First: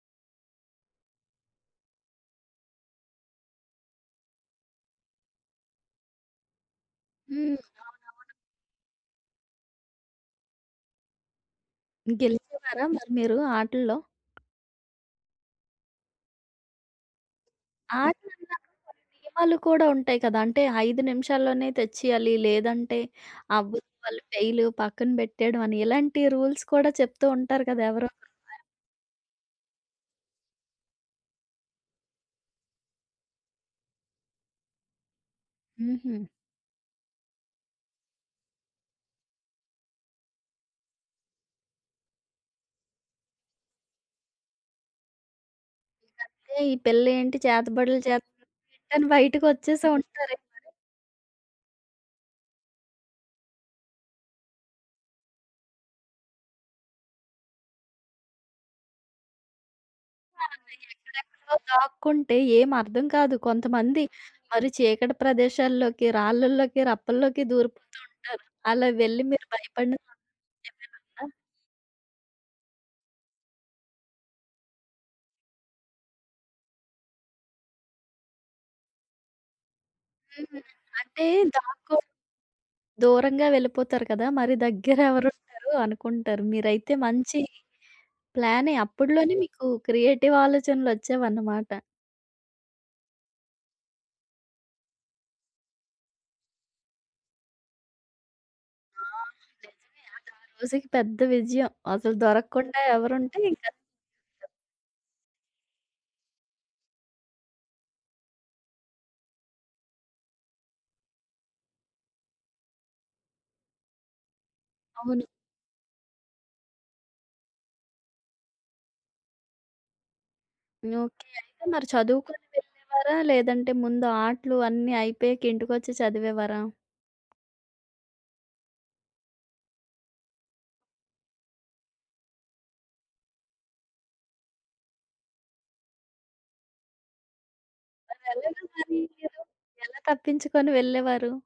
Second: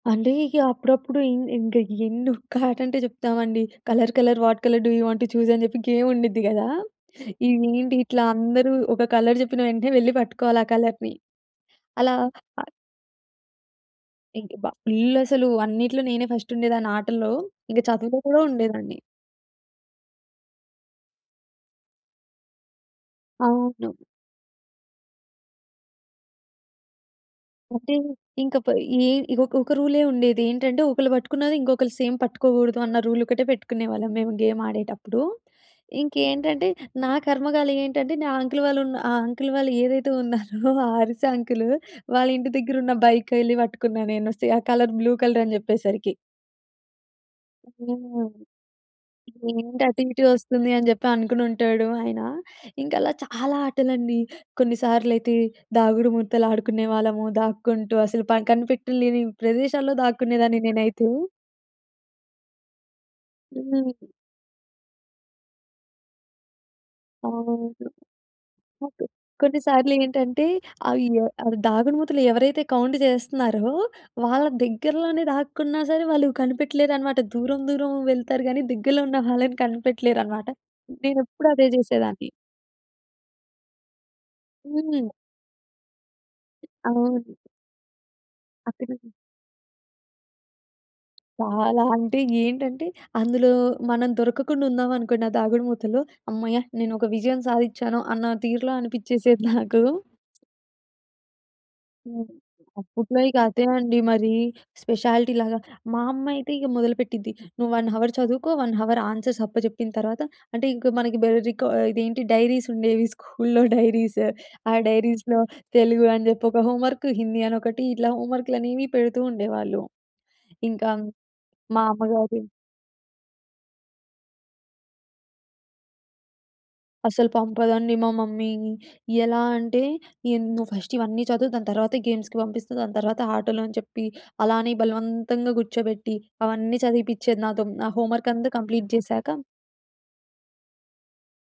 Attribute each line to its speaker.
Speaker 1: అంటే ఇగ అప్పుడప్పుడు ఇంగ్ ఇంగా ఎన్ను ఒక్క ఆటంటే చెప్తామండి. Colour colour what colour do you want to చూసని చెప్పి గేమ్ముండుద్ది గదా! ఇగ
Speaker 2: హ్మ్.
Speaker 1: ఏంటి ఇట్లా
Speaker 2: అవునవును.
Speaker 1: అందరూ ఒక కలర్ చెప్పిన వెంటనే వెళ్లి పట్టుకోవాలి ఆ కలర్‌ని. అలా
Speaker 2: గెలిచేవారా. మరి మీరు ఆటల్లో?
Speaker 1: ఇంకా బ ఫుల్లాసలు అన్నిట్లో నేనే ఫస్టుండేదాన్ని ఆటల్లో, ఇంకా చదువులో కూడా
Speaker 2: ఆటలనక్కా
Speaker 1: ఉండేదాన్ని.
Speaker 2: [unintelligible] కూడా ఉంటాయి కదా! అంటే 5 నిమిషాల్లోనే తెచ్చేయాలి. లేదంటే అవ్వు
Speaker 1: అవును.
Speaker 2: వాళ్ళు ఫెయిలు పక్కన పెట్టేయడమని, ఇలాంటి రూల్స్ కూడా చెప్తూ ఉంటారు కదా!
Speaker 1: అంటే
Speaker 2: ఎవరో ఒక్కలు.
Speaker 1: ఇంకపై ఈ ఇగ ఒక ఒక రూలే ఉండేది. ఏంటంటే ఒకళ్ళు పట్టుకున్నది ఇంకొకళ్ళు సేమ్ పట్టుకోకూడదన్న రూల్ ఒకటే పెట్టుకునేవాళ్ళం మేము గేమాడేటప్పుడు.
Speaker 2: హుహు.
Speaker 1: ఇంకేంటంటే నా కర్మ‌కాలి ఏంటంటే, నా అంకుల్ వాళ్ళు ఉన్న ఆ అంకుల్ వాళ్ళు ఏదైతే ఉన్నారో ఆ అరిసే అంకులు వాళ్ళింటి దగ్గర ఉన్న బైకెళ్లి పట్టుకున్నా నేను సే ఆ కలర్ బ్లూ కలరని చెప్పేసరికి.
Speaker 2: ఇకంతే ఈ పిళ్ళేంటి చేతబడులు
Speaker 1: హ్మ్.
Speaker 2: చేస్తుంది, కాని, బయటకొచ్చే
Speaker 1: "ఏంటది
Speaker 2: సౌండ్
Speaker 1: ఇటే వస్తుంది"
Speaker 2: ఉంటారేమరి.
Speaker 1: అని చెప్పి అనుకునుంటాడు ఆయన. ఇంక అలా చాలా ఆటలండి కొన్నిసార్లయితే దాగుడు మూతలు ఆడుకునేవాళ్ళము దాక్కుంటూ అసలు పన్ కనిపెట్టలేని ప్రదేశాల్లో
Speaker 2: ఆ!
Speaker 1: దాక్కునేదాన్ని
Speaker 2: ఇంకా
Speaker 1: నేనైతే.
Speaker 2: ఎక్కడెక్కడో దాక్కుంటే ఏం అర్థం కాదు. కొంతమంది
Speaker 1: హ్మ్.
Speaker 2: మరి చీకటి ప్రదేశాల్లోకి, రాళ్ళలోకి, రప్పల్లోకి
Speaker 1: అవును.
Speaker 2: దూరిపోతూ ఉంటారు. అలా
Speaker 1: ఓకె.
Speaker 2: వెళ్ళి మీరు భయపడిన సం
Speaker 1: కొన్నిసారలేంటంటే అయ్యో!
Speaker 2: ఏమైనుందా?
Speaker 1: అవి దాగుడుమూతలు ఎవరైతే కౌంటు చేస్తున్నారో వాళ్ళ దగ్గరలోనే దాక్కున్నా సరే! వాళ్ళు కనిపెట్టలేరన్నమాట. దూరం దూరం వెళ్తారు గాని దగ్గరలో ఉన్న వాళ్ళని కనిపెట్టలేరన్నమాట.
Speaker 2: హ్మ్. అంటే
Speaker 1: నేనెప్పుడు అదే
Speaker 2: దాక్కో
Speaker 1: చేసేదాన్ని.
Speaker 2: దూరంగా వెళ్ళిపోతారు కదా! మరి
Speaker 1: హ్మ్.
Speaker 2: దగ్గరేవరుంటారు అనుకుంటారు. మీరైతే
Speaker 1: అవును.
Speaker 2: మంచి ప్లానే
Speaker 1: అక్కడ
Speaker 2: అప్పడులోనే మీకు క్రియేటివ్ ఆలోచనలోచ్చేవన్నమాట.
Speaker 1: చాలా అంటే ఏంటంటే అందులో మనం దొరకకుండా ఉందమనుకోండి ఆ దాగుడుమూతలో, "హమ్మయ్య! నేను ఒక విజయం సాధించాను" అన్న తీరులో
Speaker 2: ఆ!
Speaker 1: అనిపించేసేది
Speaker 2: నిజమే
Speaker 1: నాకు.
Speaker 2: అది ఆ రోజుకి పెద్ద విజయం. అసలు
Speaker 1: హ్మ్.
Speaker 2: దొరకకుండా
Speaker 1: అప్పట్లో ఇక
Speaker 2: ఎవరుంటే
Speaker 1: అదే
Speaker 2: ఇంకాది
Speaker 1: అండి మరి స్పెషాలిటీ‌ లాగా. మా అమ్మైతే ఇక మొదలుపెట్టింది "నువ్వు 1 అవర్ చదువుకో, 1 అవర్ ఆన్సర్స్ అప్పజెప్పిన తర్వాత" అంటే ఇంక మనకి బెల్ రికా ఇదేంటి డైరీసుండేవి స్కూల్లో డైరీసు. ఆ
Speaker 2: అవును.
Speaker 1: డైరీస్‌లో తెలుగు అని జెప్పి ఒక హోంవర్కు, హిందీ అని ఒకటి, ఇట్లా హోంవర్క్‌లనేవి పెడుతూ ఉండేవాళ్ళు. ఇంకా
Speaker 2: ఓకే. అయితే
Speaker 1: మా
Speaker 2: మరి చదువుకొని
Speaker 1: అమ్మగారు
Speaker 2: వెళ్ళేవారా? లేదంటే ముందు ఆటలు అన్నీ అయిపోయాక ఇంటికొచ్చి చదివేవారా?
Speaker 1: అసలు పంపదండి మా మమ్మీ. ఎలా అంటే ఎంద్ "నువ్వు ఫస్ట్ ఇవన్నీ చదువు దాని తర్వాత గేమ్స్‌కి పంపిస్తా, దాని తర్వాత ఆటలని చెప్పి" అలానే బలవంతంగా కూర్చోబెట్టి అవన్నీ చదివిపిచేది నాతో. నా హోమ్ వర్కం‌తా
Speaker 2: [unintelligible]
Speaker 1: కంప్లీట్
Speaker 2: మరి ఏదో
Speaker 1: చేసాక
Speaker 2: ఎలా తప్పించుకొని వెళ్ళేవారు?